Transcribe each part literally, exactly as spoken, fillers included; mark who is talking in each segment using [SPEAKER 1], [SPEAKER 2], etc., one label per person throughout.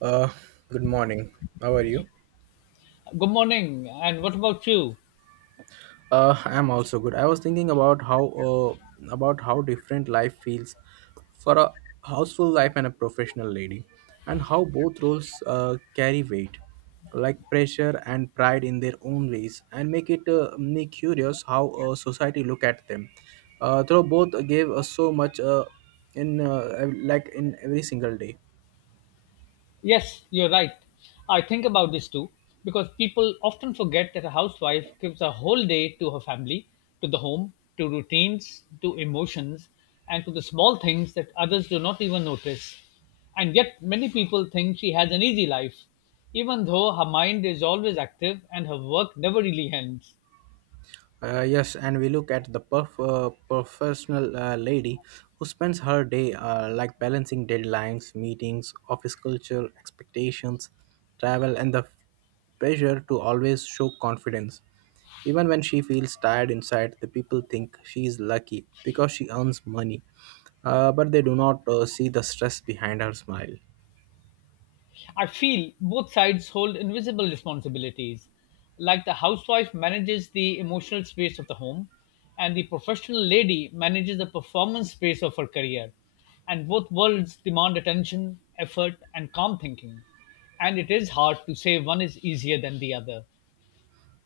[SPEAKER 1] Uh, Good morning. How are you?
[SPEAKER 2] Good morning. And what about you?
[SPEAKER 1] Uh, I'm also good. I was thinking about how uh, about how different life feels for a houseful life and a professional lady, and how both roles uh, carry weight, like pressure and pride in their own ways, and make it uh, me curious how uh, society look at them. Uh, though both gave us so much uh, in uh, ev- like in every single day.
[SPEAKER 2] Yes, you're right. I think about this too because people often forget that a housewife gives a whole day to her family, to the home, to routines, to emotions, and to the small things that others do not even notice. And yet, many people think she has an easy life, even though her mind is always active and her work never really ends.
[SPEAKER 1] Uh, yes, and we look at the perf- uh, professional uh, lady who spends her day uh, like balancing deadlines, meetings, office culture, expectations, travel, and the pressure to always show confidence. Even when she feels tired inside, the people think she is lucky because she earns money, uh, but they do not uh, see the stress behind her smile.
[SPEAKER 2] I feel both sides hold invisible responsibilities. Like the housewife manages the emotional space of the home, and the professional lady manages the performance space of her career. And both worlds demand attention, effort, and calm thinking. And it is hard to say one is easier than the other.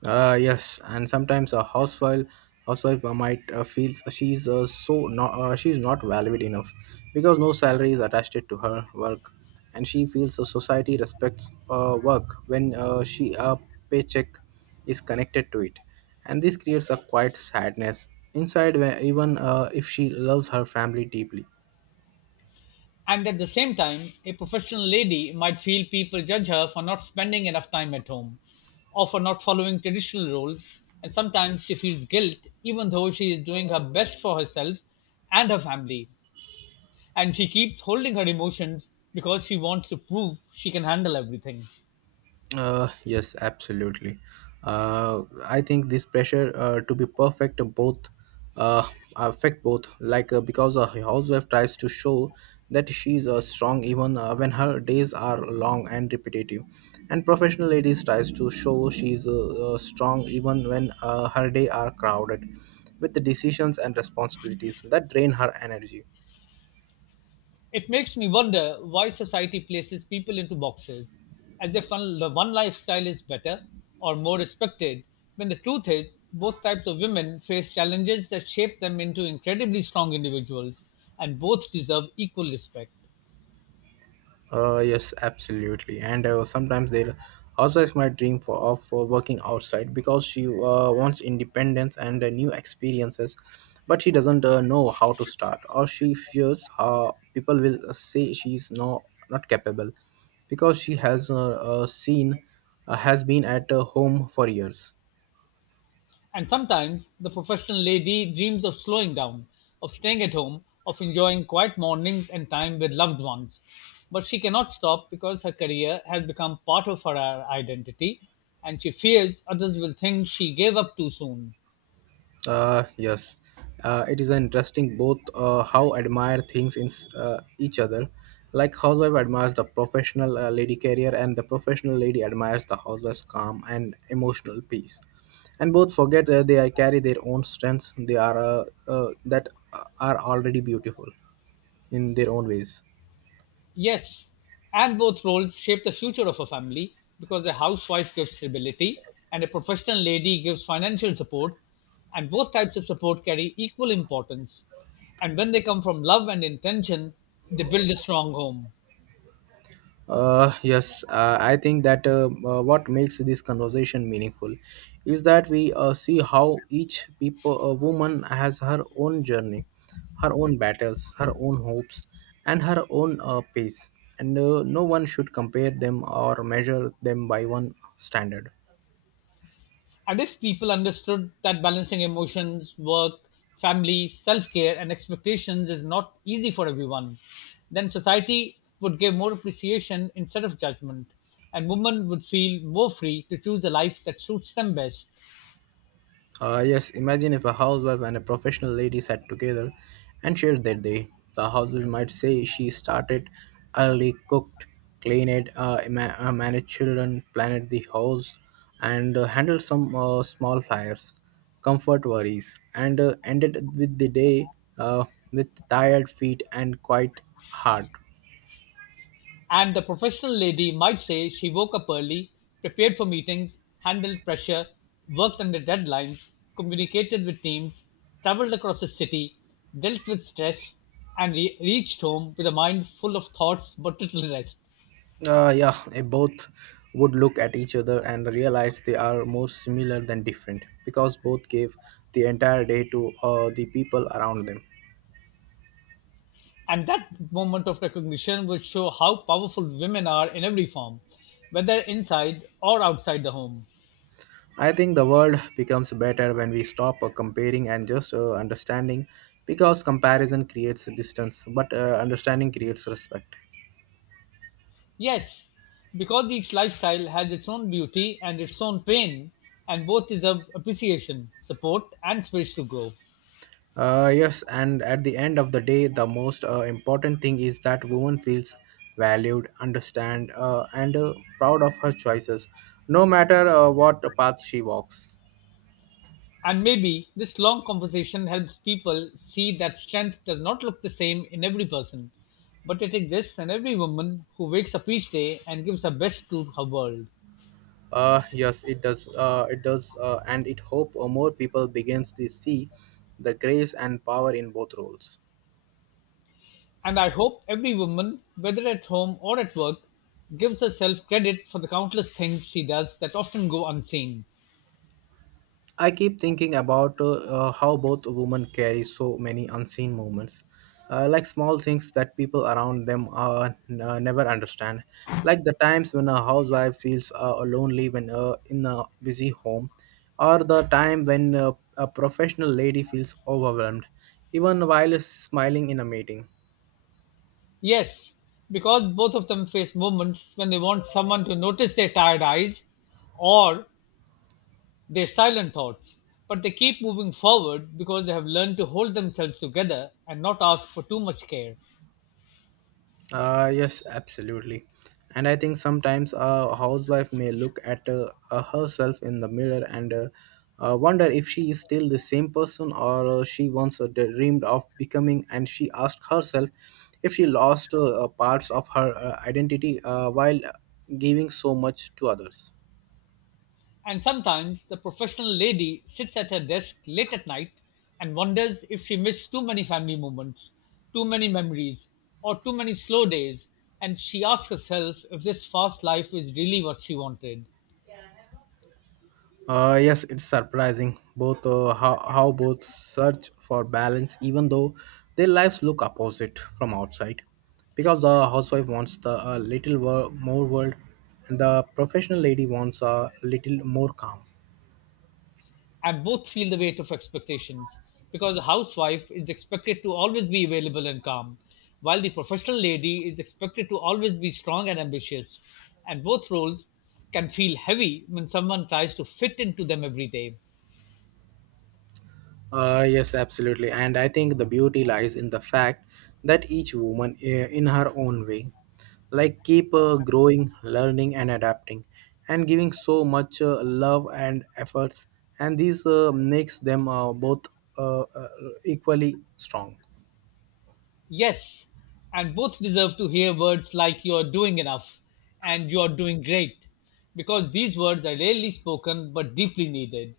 [SPEAKER 1] Uh, yes, and sometimes a housewife housewife uh, might uh, feels she's uh, so not uh, she's not valued enough because no salary is attached to her work, and she feels the society respects uh, work when uh, she a paycheck is connected to it, and this creates a quiet sadness inside, where even uh, if she loves her family deeply.
[SPEAKER 2] And at the same time, a professional lady might feel people judge her for not spending enough time at home or for not following traditional roles, and sometimes she feels guilt even though she is doing her best for herself and her family. And she keeps holding her emotions because she wants to prove she can handle everything.
[SPEAKER 1] Uh, yes, absolutely. Uh, I think this pressure uh, to be perfect both uh, affect both. Like uh, because a housewife tries to show that she's uh, strong even uh, when her days are long and repetitive, and professional ladies tries to show she's uh, uh, strong even when uh, her day are crowded with the decisions and responsibilities that drain her energy.
[SPEAKER 2] It makes me wonder why society places people into boxes, as if one, the one lifestyle is better or more respected, when the truth is, both types of women face challenges that shape them into incredibly strong individuals, and both deserve equal respect.
[SPEAKER 1] Uh, yes, absolutely. And uh, sometimes there also is my dream for of uh, working outside because she uh, wants independence and uh, new experiences, but she doesn't uh, know how to start, or she fears how people will uh, say she's no not capable because she has uh, uh, seen uh, has been at uh, home for years.
[SPEAKER 2] And sometimes the professional lady dreams of slowing down, of staying at home, of enjoying quiet mornings and time with loved ones. But she cannot stop because her career has become part of her identity, and she fears others will think she gave up too soon.
[SPEAKER 1] Uh, yes, uh, it is interesting both uh, how admire things in s- uh, each other. Like housewife admires the professional uh, lady career, and the professional lady admires the housewife's calm and emotional peace. And both forget that they are- carry their own strengths. They are uh, uh, that uh, are already beautiful in their own ways.
[SPEAKER 2] Yes, and both roles shape the future of a family because a housewife gives stability and a professional lady gives financial support, and both types of support carry equal importance. And when they come from love and intention, they build a strong home.
[SPEAKER 1] Uh, yes, uh, I think that uh, uh, what makes this conversation meaningful is that we uh, see how each people, uh, woman has her own journey, her own battles, her own hopes, and her own uh, pace. And uh, no one should compare them or measure them by one standard.
[SPEAKER 2] And if people understood that balancing emotions, work, family, self care, and expectations is not easy for everyone, then society would give more appreciation instead of judgment, and women would feel more free to choose the life that suits them best.
[SPEAKER 1] Uh, yes, imagine if a housewife and a professional lady sat together and shared their day. The housewife might say she started early, cooked, cleaned, uh, ma- uh, managed children, planned the house, and uh, handled some uh, small fires, comfort worries, and uh, ended with the day uh, with tired feet and quite hard.
[SPEAKER 2] And the professional lady might say she woke up early, prepared for meetings, handled pressure, worked under deadlines, communicated with teams, traveled across the city, dealt with stress, and re- reached home with a mind full of thoughts but little rest.
[SPEAKER 1] Uh, yeah, eh, both would look at each other and realize they are more similar than different because both gave the entire day to uh, the people around them.
[SPEAKER 2] And that moment of recognition will show how powerful women are in every form, whether inside or outside the home.
[SPEAKER 1] I think the world becomes better when we stop uh, comparing and just uh, understanding, because comparison creates distance, but uh, understanding creates respect.
[SPEAKER 2] Yes, because each lifestyle has its own beauty and its own pain, and both deserve appreciation, support, and space to grow.
[SPEAKER 1] Uh, yes, and at the end of the day, the most uh, important thing is that woman feels valued, understand, uh, and uh, proud of her choices, no matter uh, what path she walks.
[SPEAKER 2] And maybe this long conversation helps people see that strength does not look the same in every person, but it exists in every woman who wakes up each day and gives her best to her world.
[SPEAKER 1] Uh, yes, it does. Uh, it does, uh, and it hope uh, more people begins to see the grace and power in both roles.
[SPEAKER 2] And I hope every woman, whether at home or at work, gives herself credit for the countless things she does that often go unseen.
[SPEAKER 1] I keep thinking about uh, uh, how both women carry so many unseen moments, uh, like small things that people around them uh, n- uh, never understand, like the times when a housewife feels uh, lonely when uh, in a busy home, or the time when uh, a professional lady feels overwhelmed, even while smiling in a meeting.
[SPEAKER 2] Yes, because both of them face moments when they want someone to notice their tired eyes or their silent thoughts, but they keep moving forward because they have learned to hold themselves together and not ask for too much care.
[SPEAKER 1] Uh, yes, absolutely. And I think sometimes a housewife may look at uh, uh, herself in the mirror and uh, uh, wonder if she is still the same person or uh, she once uh, dreamed of becoming. And she asked herself if she lost uh, uh, parts of her uh, identity uh, while giving so much to others.
[SPEAKER 2] And sometimes the professional lady sits at her desk late at night and wonders if she missed too many family moments, too many memories, or too many slow days, and she asks herself if this fast life is really what she wanted.
[SPEAKER 1] Uh, yes, it's surprising both uh, how, how both search for balance, even though their lives look opposite from outside, because the housewife wants the uh, little wor- more world, and the professional lady wants a little more calm.
[SPEAKER 2] And both feel the weight of expectations because the housewife is expected to always be available and calm, while the professional lady is expected to always be strong and ambitious. And both roles can feel heavy when someone tries to fit into them every day.
[SPEAKER 1] Uh, yes, absolutely. And I think the beauty lies in the fact that each woman, eh, in her own way, like keep uh, growing, learning, and adapting, and giving so much uh, love and efforts. And this uh, makes them uh, both uh, uh, equally strong.
[SPEAKER 2] Yes, and both deserve to hear words like you're doing enough and you're doing great because these words are rarely spoken but deeply needed.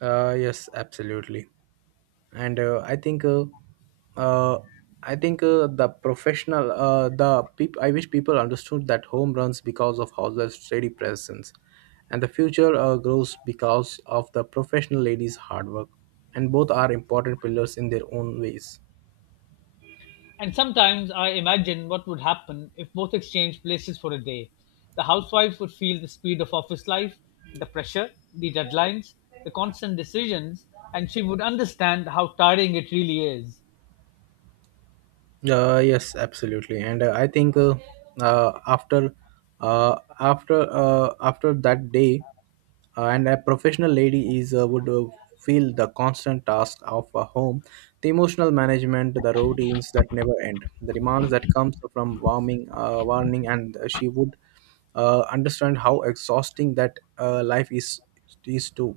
[SPEAKER 1] Uh, yes, absolutely. And uh, I think uh, uh, I think uh, the professional uh, the peop- I wish people understood that home runs because of hauser's steady presence and the future uh, grows because of the professional ladies hard work, and both are important pillars in their own ways.
[SPEAKER 2] And sometimes I imagine what would happen if both exchanged places for a day. The housewife would feel the speed of office life, the pressure, the deadlines, the constant decisions, and she would understand how tiring it really is.
[SPEAKER 1] Uh, yes, absolutely, and uh, I think uh, uh, after uh, after uh, after that day, uh, and a professional lady is uh, would uh, feel the constant task of a home, the emotional management, the routines that never end, the demands that comes from warming, uh, warning, and she would uh, understand how exhausting that uh, life is is too.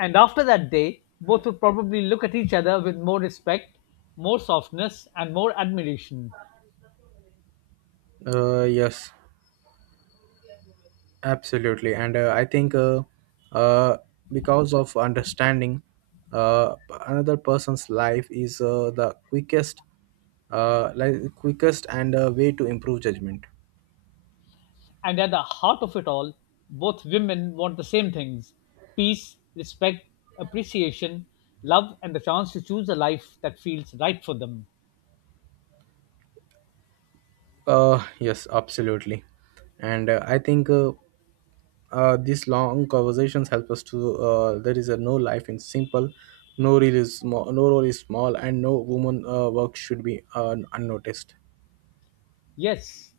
[SPEAKER 2] And after that day, both would probably look at each other with more respect, more softness, and more admiration.
[SPEAKER 1] Uh, yes. Absolutely, and uh, I think uh, uh, because of understanding uh, another person's life is uh, the quickest, uh, like quickest and uh, way to improve judgment.
[SPEAKER 2] And at the heart of it all, both women want the same things peace, respect, appreciation, love, and the chance to choose a life that feels right for them.
[SPEAKER 1] Uh, yes, absolutely, and uh, I think uh, uh, these long conversations help us to. Uh, there is a no life in simple, no role is small, no role is small, and no woman uh, work should be uh, unnoticed.
[SPEAKER 2] Yes.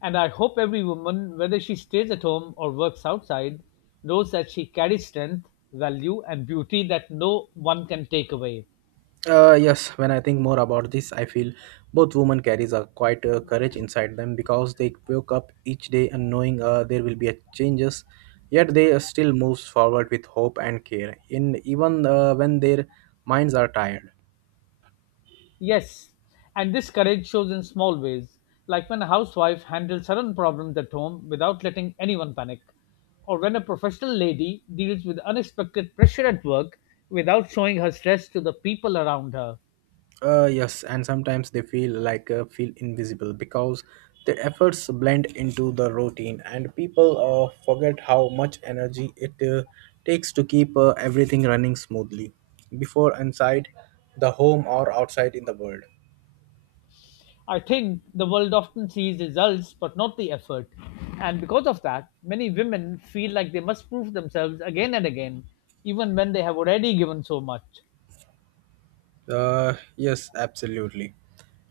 [SPEAKER 2] And I hope every woman, whether she stays at home or works outside, knows that she carries strength, value, and beauty that no one can take away.
[SPEAKER 1] Uh, yes, when I think more about this, I feel both women carries a quite uh, courage inside them because they woke up each day and knowing uh, there will be a changes, yet they uh, still moves forward with hope and care, in even uh, when their minds are tired.
[SPEAKER 2] Yes, and this courage shows in small ways, like when a housewife handles sudden problems at home without letting anyone panic, or when a professional lady deals with unexpected pressure at work without showing her stress to the people around her.
[SPEAKER 1] Uh, yes, and sometimes they feel like uh, feel invisible because their efforts blend into the routine, and people uh, forget how much energy it uh, takes to keep uh, everything running smoothly, before inside the home or outside in the world.
[SPEAKER 2] I think the world often sees results but not the effort, and because of that, many women feel like they must prove themselves again and again, even when they have already given so much.
[SPEAKER 1] Uh, yes, absolutely.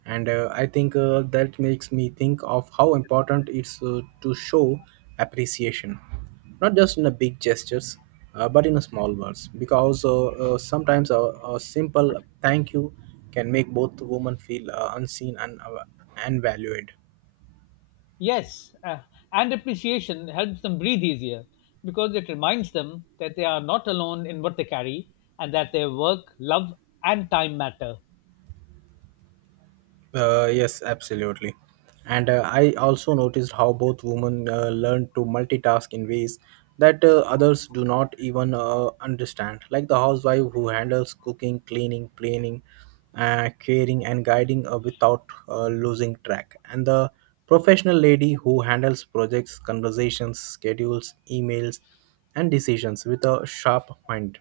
[SPEAKER 1] And uh, I think uh, that makes me think of how important it's uh, to show appreciation, not just in the big gestures, uh, but in the small words. Because uh, uh, sometimes a, a simple thank you can make both women feel uh, unseen and uh, and valued.
[SPEAKER 2] Yes, uh, and appreciation helps them breathe easier because it reminds them that they are not alone in what they carry and that their work, love, and time matter.
[SPEAKER 1] Uh, yes, absolutely. And uh, I also noticed how both women uh, learn to multitask in ways that uh, others do not even uh, understand, like the housewife who handles cooking, cleaning, planning, uh, caring, and guiding uh, without uh, losing track, and the professional lady who handles projects, conversations, schedules, emails, and decisions with a sharp mind.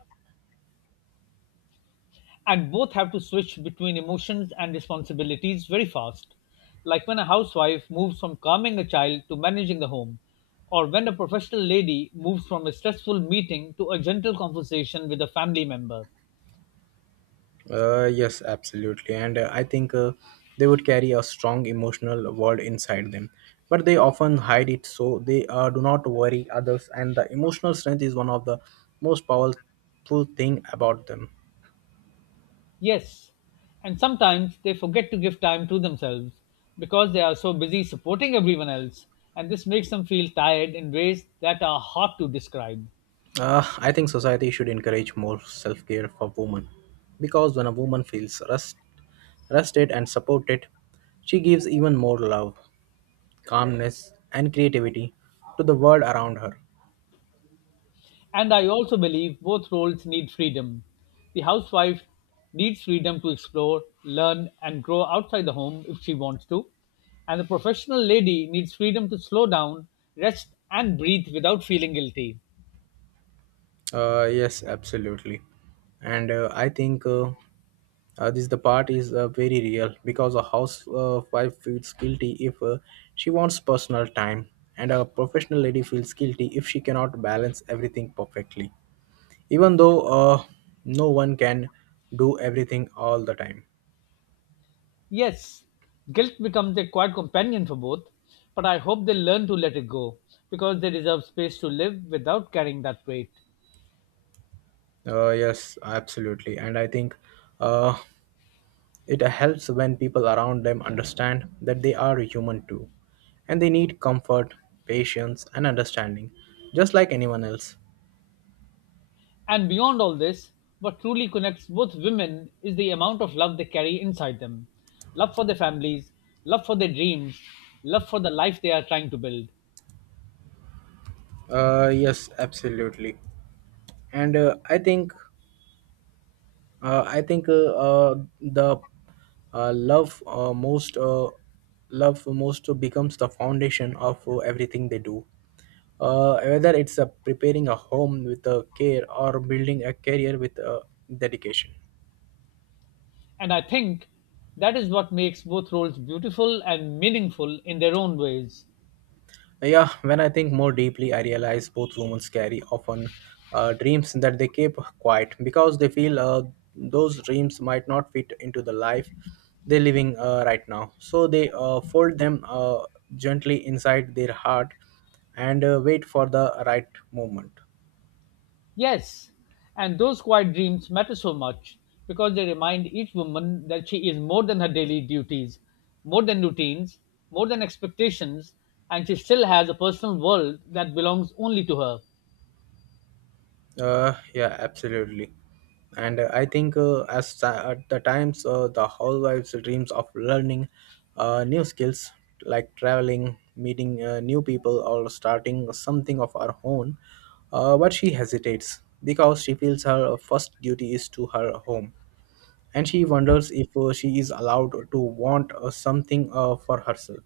[SPEAKER 2] And both have to switch between emotions and responsibilities very fast, like when a housewife moves from calming a child to managing the home, or when a professional lady moves from a stressful meeting to a gentle conversation with a family member.
[SPEAKER 1] Uh, yes, absolutely. And uh, I think uh, they would carry a strong emotional world inside them, but they often hide it so they uh, do not worry others. And the emotional strength is one of the most powerful thing about them.
[SPEAKER 2] Yes, and sometimes they forget to give time to themselves because they are so busy supporting everyone else, and this makes them feel tired in ways that are hard to describe.
[SPEAKER 1] Uh, I think society should encourage more self-care for women, because when a woman feels rest, rested and supported, she gives even more love, calmness, and creativity to the world around her.
[SPEAKER 2] And I also believe both roles need freedom. The housewife needs freedom to explore, learn, and grow outside the home if she wants to, and the professional lady needs freedom to slow down, rest, and breathe without feeling guilty.
[SPEAKER 1] Uh, yes, absolutely. And uh, I think uh, uh, this the part is uh, very real because a housewife uh, feels guilty if uh, she wants personal time, and a professional lady feels guilty if she cannot balance everything perfectly, even though uh, no one can do everything all the time.
[SPEAKER 2] Yes, guilt becomes a quiet companion for both, but I hope they learn to let it go because they deserve space to live without carrying that weight.
[SPEAKER 1] Uh, yes, absolutely. And I think uh, it helps when people around them understand that they are human too, and they need comfort, patience, and understanding, just like anyone else.
[SPEAKER 2] And beyond all this, what truly connects both women is the amount of love they carry inside them love for their families, love for their dreams, love for the life they are trying to build.
[SPEAKER 1] Uh, yes, absolutely. And uh, I think, uh, I think uh, uh, the uh, love uh, most uh, love most becomes the foundation of uh, everything they do, Uh, whether it's uh, preparing a home with uh, care or building a career with uh, dedication.
[SPEAKER 2] And I think that is what makes both roles beautiful and meaningful in their own ways.
[SPEAKER 1] Yeah, when I think more deeply, I realize both women carry often uh, dreams that they keep quiet because they feel uh, those dreams might not fit into the life they're living uh, right now. So they uh, fold them uh, gently inside their heart and uh, wait for the right moment.
[SPEAKER 2] Yes, and those quiet dreams matter so much because they remind each woman that she is more than her daily duties, more than routines, more than expectations, and she still has a personal world that belongs only to her.
[SPEAKER 1] Uh, yeah, absolutely. And uh, I think uh, as ti- at the times uh, the housewives dreams of learning uh, new skills like traveling, meeting uh, new people, or starting something of her own, uh, but she hesitates because she feels her first duty is to her home, and she wonders if uh, she is allowed to want uh, something uh, for herself.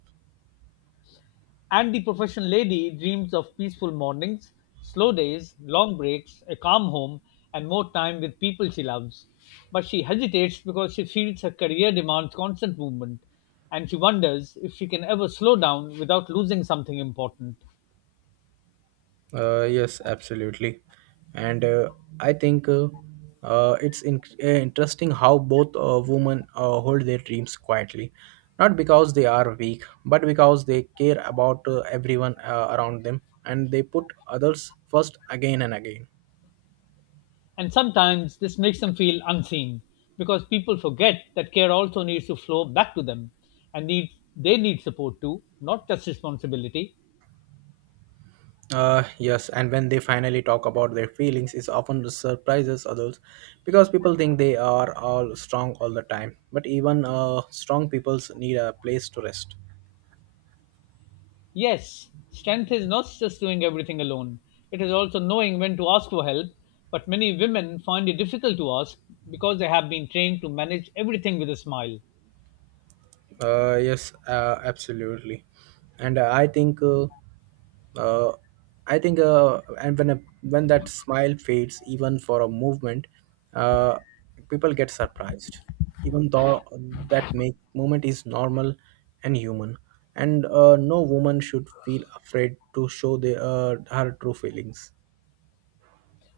[SPEAKER 2] And the professional lady dreams of peaceful mornings, slow days, long breaks, a calm home, and more time with people she loves. But she hesitates because she feels her career demands constant movement, and she wonders if she can ever slow down without losing something important.
[SPEAKER 1] Uh, yes, absolutely. And uh, I think uh, uh, it's in- uh, interesting how both uh, women uh, hold their dreams quietly, not because they are weak, but because they care about uh, everyone uh, around them, and they put others first again and again.
[SPEAKER 2] And sometimes this makes them feel unseen because people forget that care also needs to flow back to them and need they need support too, not just responsibility.
[SPEAKER 1] Uh, yes, and when they finally talk about their feelings, it often surprises others because people think they are all strong all the time. But even uh, strong peoples need a place to rest.
[SPEAKER 2] Yes, strength is not just doing everything alone. It is also knowing when to ask for help, but many women find it difficult to ask because they have been trained to manage everything with a smile.
[SPEAKER 1] Uh, yes, uh, absolutely, and uh, I think, uh, uh, I think, uh, and when a, when that smile fades, even for a movement, uh, people get surprised, even though that make moment is normal and human, and uh, no woman should feel afraid to show the uh, her true feelings.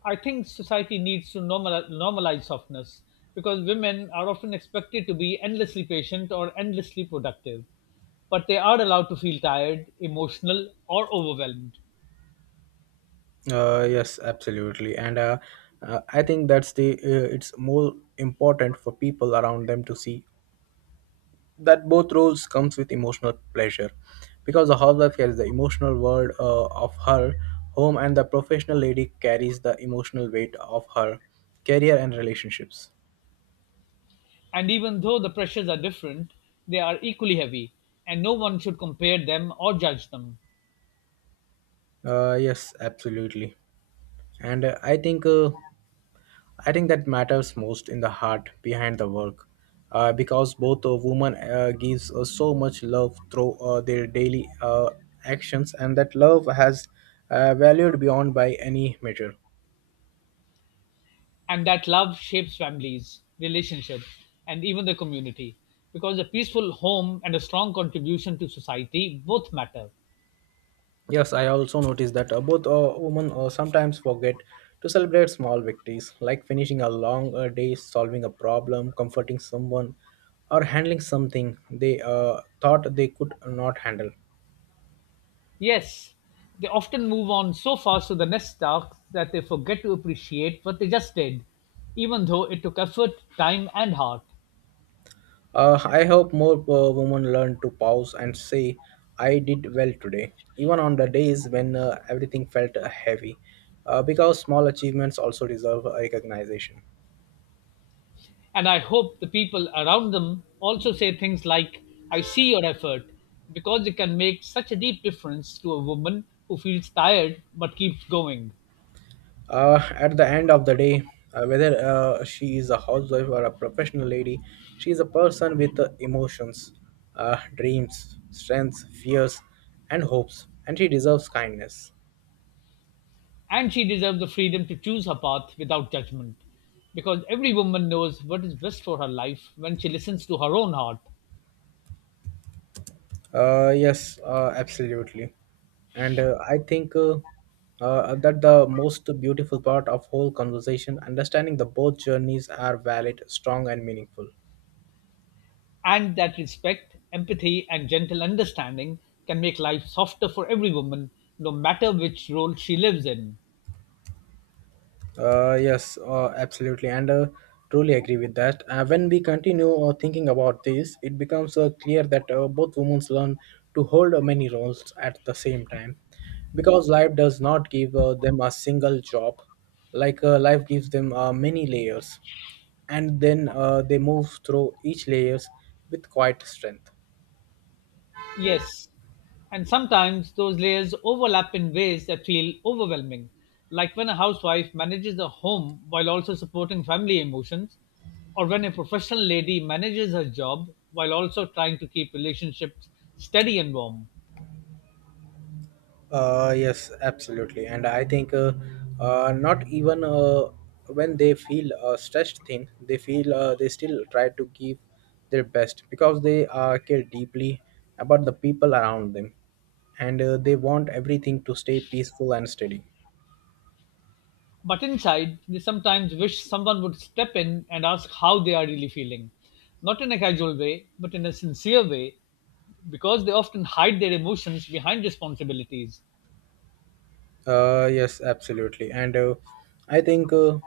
[SPEAKER 2] I think society needs to normalize, normalize softness because women are often expected to be endlessly patient or endlessly productive, but they are allowed to feel tired, emotional, or overwhelmed.
[SPEAKER 1] Uh, yes, absolutely, and uh, uh, I think that's the uh, it's more important for people around them to see that both roles comes with emotional pleasure because the housewife carries the emotional world uh, of her home, and the professional lady carries the emotional weight of her career and relationships.
[SPEAKER 2] And even though the pressures are different, they are equally heavy, and no one should compare them or judge them.
[SPEAKER 1] Uh, yes absolutely And uh, i think uh, I think that matters most in the heart behind the work, uh, because both a woman uh, gives uh, so much love through uh, their daily uh, actions, and that love has uh, valued beyond by any measure.
[SPEAKER 2] And that love shapes families, relationships, and even the community because a peaceful home and a strong contribution to society both matter.
[SPEAKER 1] Yes, I also noticed that uh, both uh, women uh, sometimes forget to celebrate small victories, like finishing a long uh, day, solving a problem, comforting someone, or handling something they uh, thought they could not handle.
[SPEAKER 2] Yes, they often move on so fast to the next task that they forget to appreciate what they just did, even though it took effort, time, and heart.
[SPEAKER 1] Uh, I hope more uh, women learn to pause and say, I did well today, even on the days when uh, everything felt uh, heavy, uh, because small achievements also deserve uh, recognition.
[SPEAKER 2] And I hope the people around them also say things like, I see your effort, because it can make such a deep difference to a woman who feels tired but keeps going.
[SPEAKER 1] Uh, at the end of the day, uh, whether uh, she is a housewife or a professional lady, she is a person with uh, emotions, uh, dreams, strengths, fears, and hopes, and she deserves kindness.
[SPEAKER 2] And she deserves the freedom to choose her path without judgment, because every woman knows what is best for her life when she listens to her own heart.
[SPEAKER 1] Uh, yes, uh, absolutely. And uh, I think uh, uh, that the most beautiful part of whole conversation, understanding the both journeys are valid, strong, and meaningful.
[SPEAKER 2] And that respect, empathy, and gentle understanding can make life softer for every woman, no matter which role she lives in.
[SPEAKER 1] Uh, yes, uh, absolutely, and uh, Truly agree with that. Uh, when we continue uh, thinking about this, it becomes uh, clear that uh, both women learn to hold uh, many roles at the same time, because life does not give uh, them a single job. Like uh, life gives them uh, many layers, and then uh, they move through each layers with quite strength.
[SPEAKER 2] Yes. And sometimes those layers overlap in ways that feel overwhelming, like when a housewife manages a home while also supporting family emotions, or when a professional lady manages her job while also trying to keep relationships steady and warm.
[SPEAKER 1] Uh, yes, absolutely. And I think uh, uh, not even uh, when they feel a stressed thin they feel uh, they still try to give their best because they uh, care deeply about the people around them, and uh, they want everything to stay peaceful and steady.
[SPEAKER 2] But inside, they sometimes wish someone would step in and ask how they are really feeling. Not in a casual way, but in a sincere way, because they often hide their emotions behind responsibilities.
[SPEAKER 1] Uh, yes, absolutely. And uh, I think uh,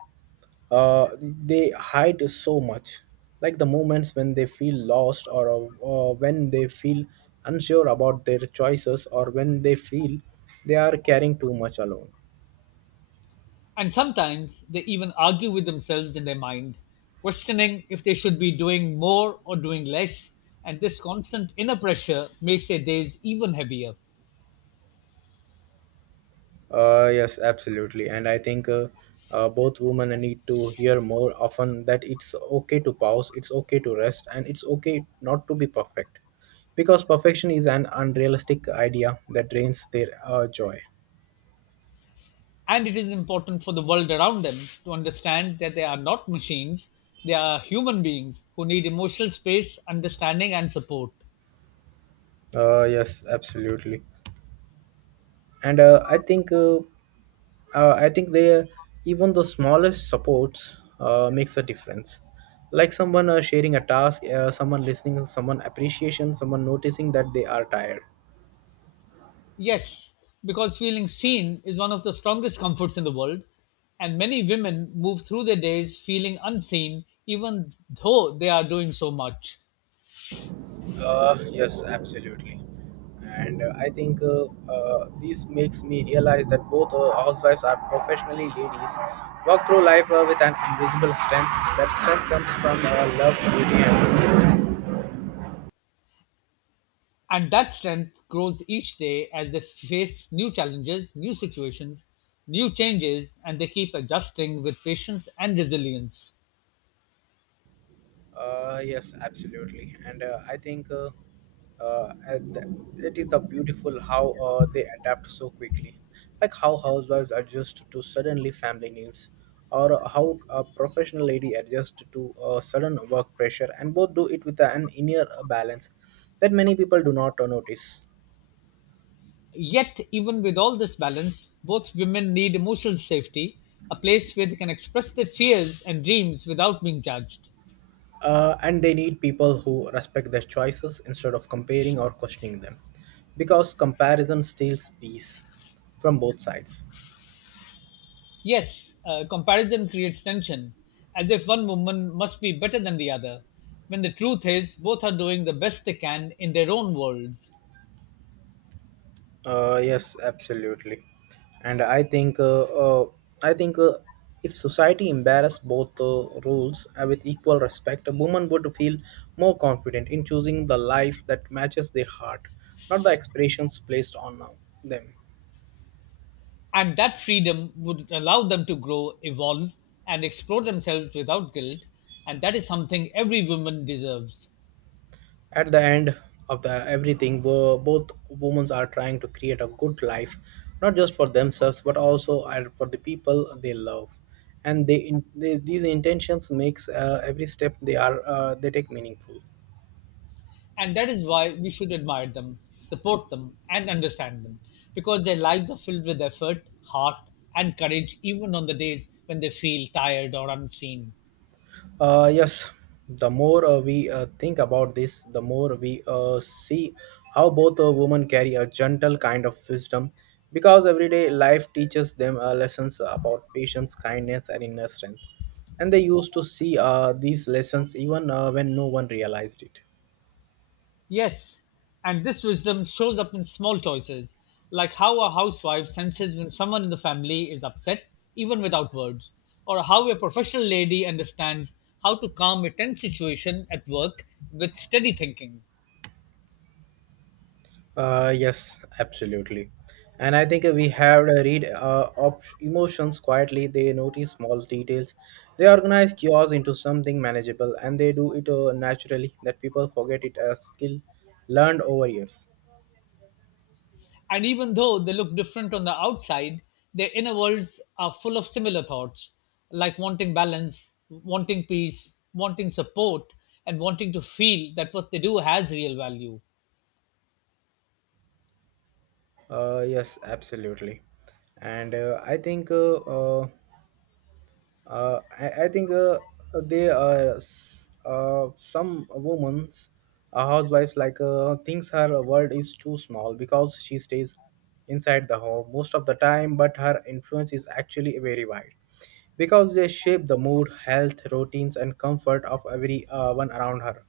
[SPEAKER 1] uh, they hide so much. Like the moments when they feel lost, or uh, or when they feel unsure about their choices, or when they feel they are carrying too much alone.
[SPEAKER 2] And sometimes they even argue with themselves in their mind, questioning if they should be doing more or doing less. And this constant inner pressure makes their days even heavier.
[SPEAKER 1] Uh, yes, absolutely. And I think uh, uh, both women need to hear more often that it's okay to pause, it's okay to rest, and it's okay not to be perfect. Because perfection is an unrealistic idea that drains their uh, joy.
[SPEAKER 2] And it is important for the world around them to understand that they are not machines, they are human beings who need emotional space, understanding, and support.
[SPEAKER 1] Uh, yes, absolutely. And uh, I think uh, uh, I think they uh, even the smallest supports uh, makes a difference. Like someone uh, sharing a task, uh, someone listening, someone appreciation, someone noticing that they are tired.
[SPEAKER 2] Yes, because feeling seen is one of the strongest comforts in the world, and many women move through their days feeling unseen, even though they are doing so much.
[SPEAKER 1] Uh, yes, absolutely. And uh, I think uh, uh, this makes me realize that both uh, housewives are professionally ladies, walk through life uh, with an invisible strength. That strength comes from uh, love, beauty, and
[SPEAKER 2] And that strength grows each day as they face new challenges, new situations, new changes, and they keep adjusting with patience and resilience.
[SPEAKER 1] Uh, yes, absolutely, and uh, I think uh, uh, and th- it is the beautiful how uh, they adapt so quickly, like how housewives adjust to suddenly family needs, or how a professional lady adjusts to uh, sudden work pressure, and both do it with an inner balance that many people do not uh, notice.
[SPEAKER 2] Yet, even with all this balance, both women need emotional safety, a place where they can express their fears and dreams without being judged.
[SPEAKER 1] Uh, and they need people who respect their choices instead of comparing or questioning them, because comparison steals peace from both sides.
[SPEAKER 2] Yes, uh, comparison creates tension, as if one woman must be better than the other, when the truth is both are doing the best they can in their own worlds.
[SPEAKER 1] Uh, yes, absolutely. And I think, uh, uh, I think uh, if society embarrassed both uh, rules uh, with equal respect, a woman would feel more confident in choosing the life that matches their heart, not the expressions placed on uh, them.
[SPEAKER 2] And that freedom would allow them to grow, evolve, and explore themselves without guilt, and that is something every woman deserves.
[SPEAKER 1] At the end of the everything, bo- both women are trying to create a good life, not just for themselves but also are for the people they love. And they, in, they these intentions makes uh, every step they are uh, they take meaningful.
[SPEAKER 2] And that is why we should admire them, support them, and understand them because their lives are filled with effort, heart, and courage, even on the days when they feel tired or unseen.
[SPEAKER 1] Uh, yes, the more uh, we uh, think about this, the more we uh, see how both uh, women carry a gentle kind of wisdom because everyday life teaches them uh, lessons about patience, kindness, and inner strength. And they used to see uh, these lessons even uh, when no one realized it.
[SPEAKER 2] Yes, and this wisdom shows up in small choices, like how a housewife senses when someone in the family is upset, even without words, or how a professional lady understands how to calm a tense situation at work with steady thinking.
[SPEAKER 1] Uh, yes, absolutely. And I think we have to read uh, op- emotions quietly. They notice small details. They organize chaos into something manageable, and they do it uh, naturally that people forget it a skill learned over years.
[SPEAKER 2] And even though they look different on the outside, their inner worlds are full of similar thoughts, like wanting balance, wanting peace, wanting support, and wanting to feel that what they do has real value.
[SPEAKER 1] Uh, yes, absolutely. And uh, I think uh, uh, Uh, I, I think uh, they are s- uh, some women's uh, housewives like uh, thinks her world is too small because she stays inside the home most of the time, but her influence is actually very wide because they shape the mood, health, routines, and comfort of everyone around her.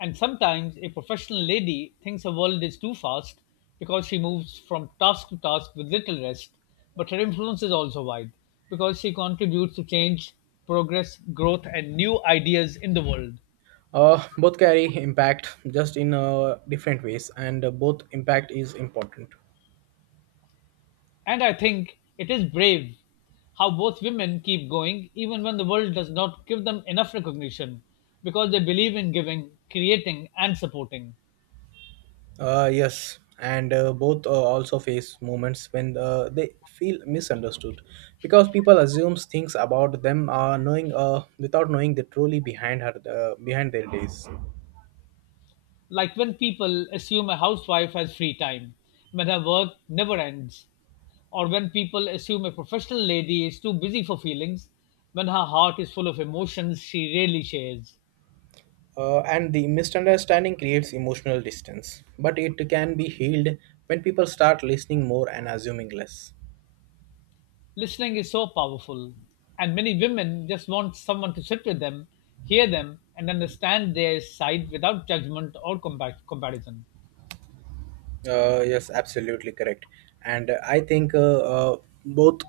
[SPEAKER 2] And sometimes a professional lady thinks her world is too fast because she moves from task to task with little rest, but her influence is also wide because she contributes to change, progress, growth, and new ideas in the world.
[SPEAKER 1] Uh, both carry impact just in uh, different ways, and uh, both impact is important.
[SPEAKER 2] And I think it is brave how both women keep going even when the world does not give them enough recognition because they believe in giving, creating, and supporting.
[SPEAKER 1] Uh, yes, and uh, both uh, also face moments when uh, they feel misunderstood because people assumes things about them uh, knowing uh, without knowing the truly behind her uh, behind their days.
[SPEAKER 2] Like when people assume a housewife has free time, when her work never ends, or when people assume a professional lady is too busy for feelings, when her heart is full of emotions she really shares.
[SPEAKER 1] Uh, and the misunderstanding creates emotional distance, but it can be healed when people start listening more and assuming less.
[SPEAKER 2] Listening is so powerful, and many women just want someone to sit with them, hear them, and understand their side without judgment or compa- comparison.
[SPEAKER 1] Uh, yes, absolutely correct. And uh, I think uh, uh, both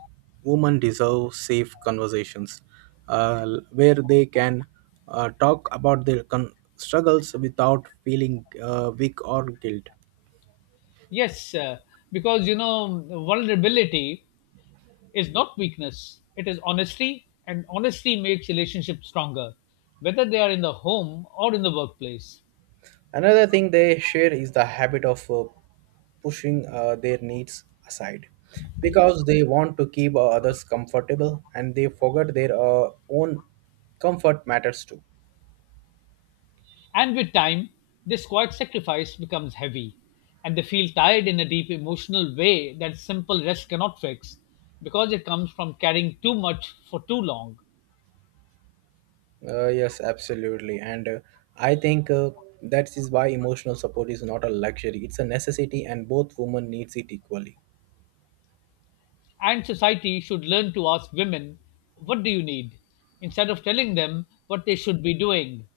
[SPEAKER 1] women deserve safe conversations uh, l- where they can uh, talk about their con- struggles without feeling uh, weak or guilt.
[SPEAKER 2] Yes, uh, because you know, vulnerability is not weakness, it is honesty, and honesty makes relationships stronger, whether they are in the home or in the workplace.
[SPEAKER 1] Another thing they share is the habit of uh, pushing uh, their needs aside because they want to keep uh, others comfortable, and they forget their uh, own comfort matters too.
[SPEAKER 2] And with time, this quiet sacrifice becomes heavy, and they feel tired in a deep emotional way that simple rest cannot fix because it comes from carrying too much for too long.
[SPEAKER 1] Uh, yes, absolutely. And uh, I think uh, that is why emotional support is not a luxury, it's a necessity, and both women needs it equally.
[SPEAKER 2] And society should learn to ask women, what do you need, instead of telling them what they should be doing.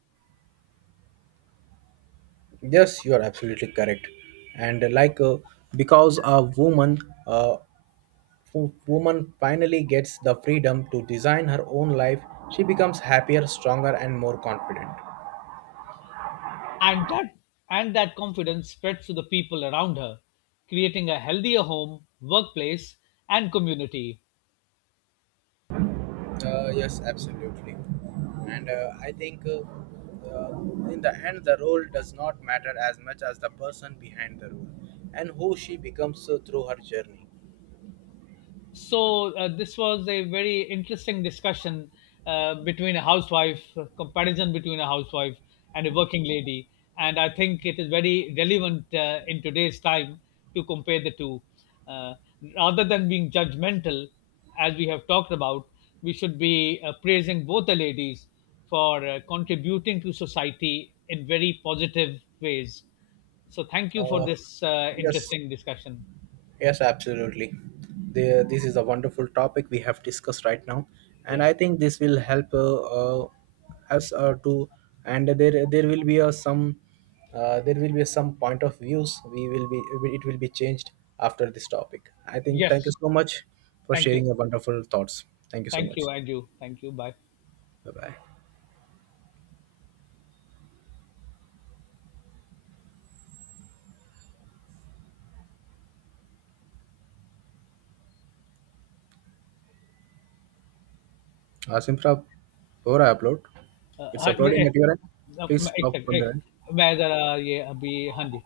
[SPEAKER 1] Yes, you are absolutely correct. And uh, like, uh, because a woman, uh, w- woman finally gets the freedom to design her own life, she becomes happier, stronger, and more confident.
[SPEAKER 2] And that, and that confidence spreads to the people around her, creating a healthier home, workplace, and community.
[SPEAKER 1] Uh, yes, absolutely. And uh, I think uh, uh, in the end, the role does not matter as much as the person behind the role and who she becomes uh, through her journey.
[SPEAKER 2] So uh, this was a very interesting discussion uh, between a housewife, comparison between a housewife and a working lady, and I think it is very relevant uh, in today's time to compare the two. Uh, Rather than being judgmental, as we have talked about, we should be uh, praising both the ladies for uh, contributing to society in very positive ways. So thank you for
[SPEAKER 1] Uh,
[SPEAKER 2] this uh,
[SPEAKER 1] yes,
[SPEAKER 2] interesting discussion.
[SPEAKER 1] Yes, absolutely. The, this is a wonderful topic we have discussed right now, and
[SPEAKER 2] Yeah.
[SPEAKER 1] I think this will help uh, uh, us uh, to. And there, there will be a some, uh, there will be some point of views. We will be, it will be changed after this topic, I think. Thank you
[SPEAKER 2] Yes.
[SPEAKER 1] so much for
[SPEAKER 2] Thank you.
[SPEAKER 1] sharing your wonderful thoughts. Thank you so
[SPEAKER 2] Thank
[SPEAKER 1] much.
[SPEAKER 2] you, and you. Thank you. Bye.
[SPEAKER 1] Bye bye. Uh, Simra, before I upload, it's
[SPEAKER 2] Hi.
[SPEAKER 1] uploading
[SPEAKER 2] Wait.
[SPEAKER 1] at your end.
[SPEAKER 2] No.
[SPEAKER 1] Please
[SPEAKER 2] Ma.
[SPEAKER 1] stop
[SPEAKER 2] Excuse
[SPEAKER 1] from
[SPEAKER 2] me.
[SPEAKER 1] the end.
[SPEAKER 2] Ma. Sir. Ah. Yeah. Abi. Hindi.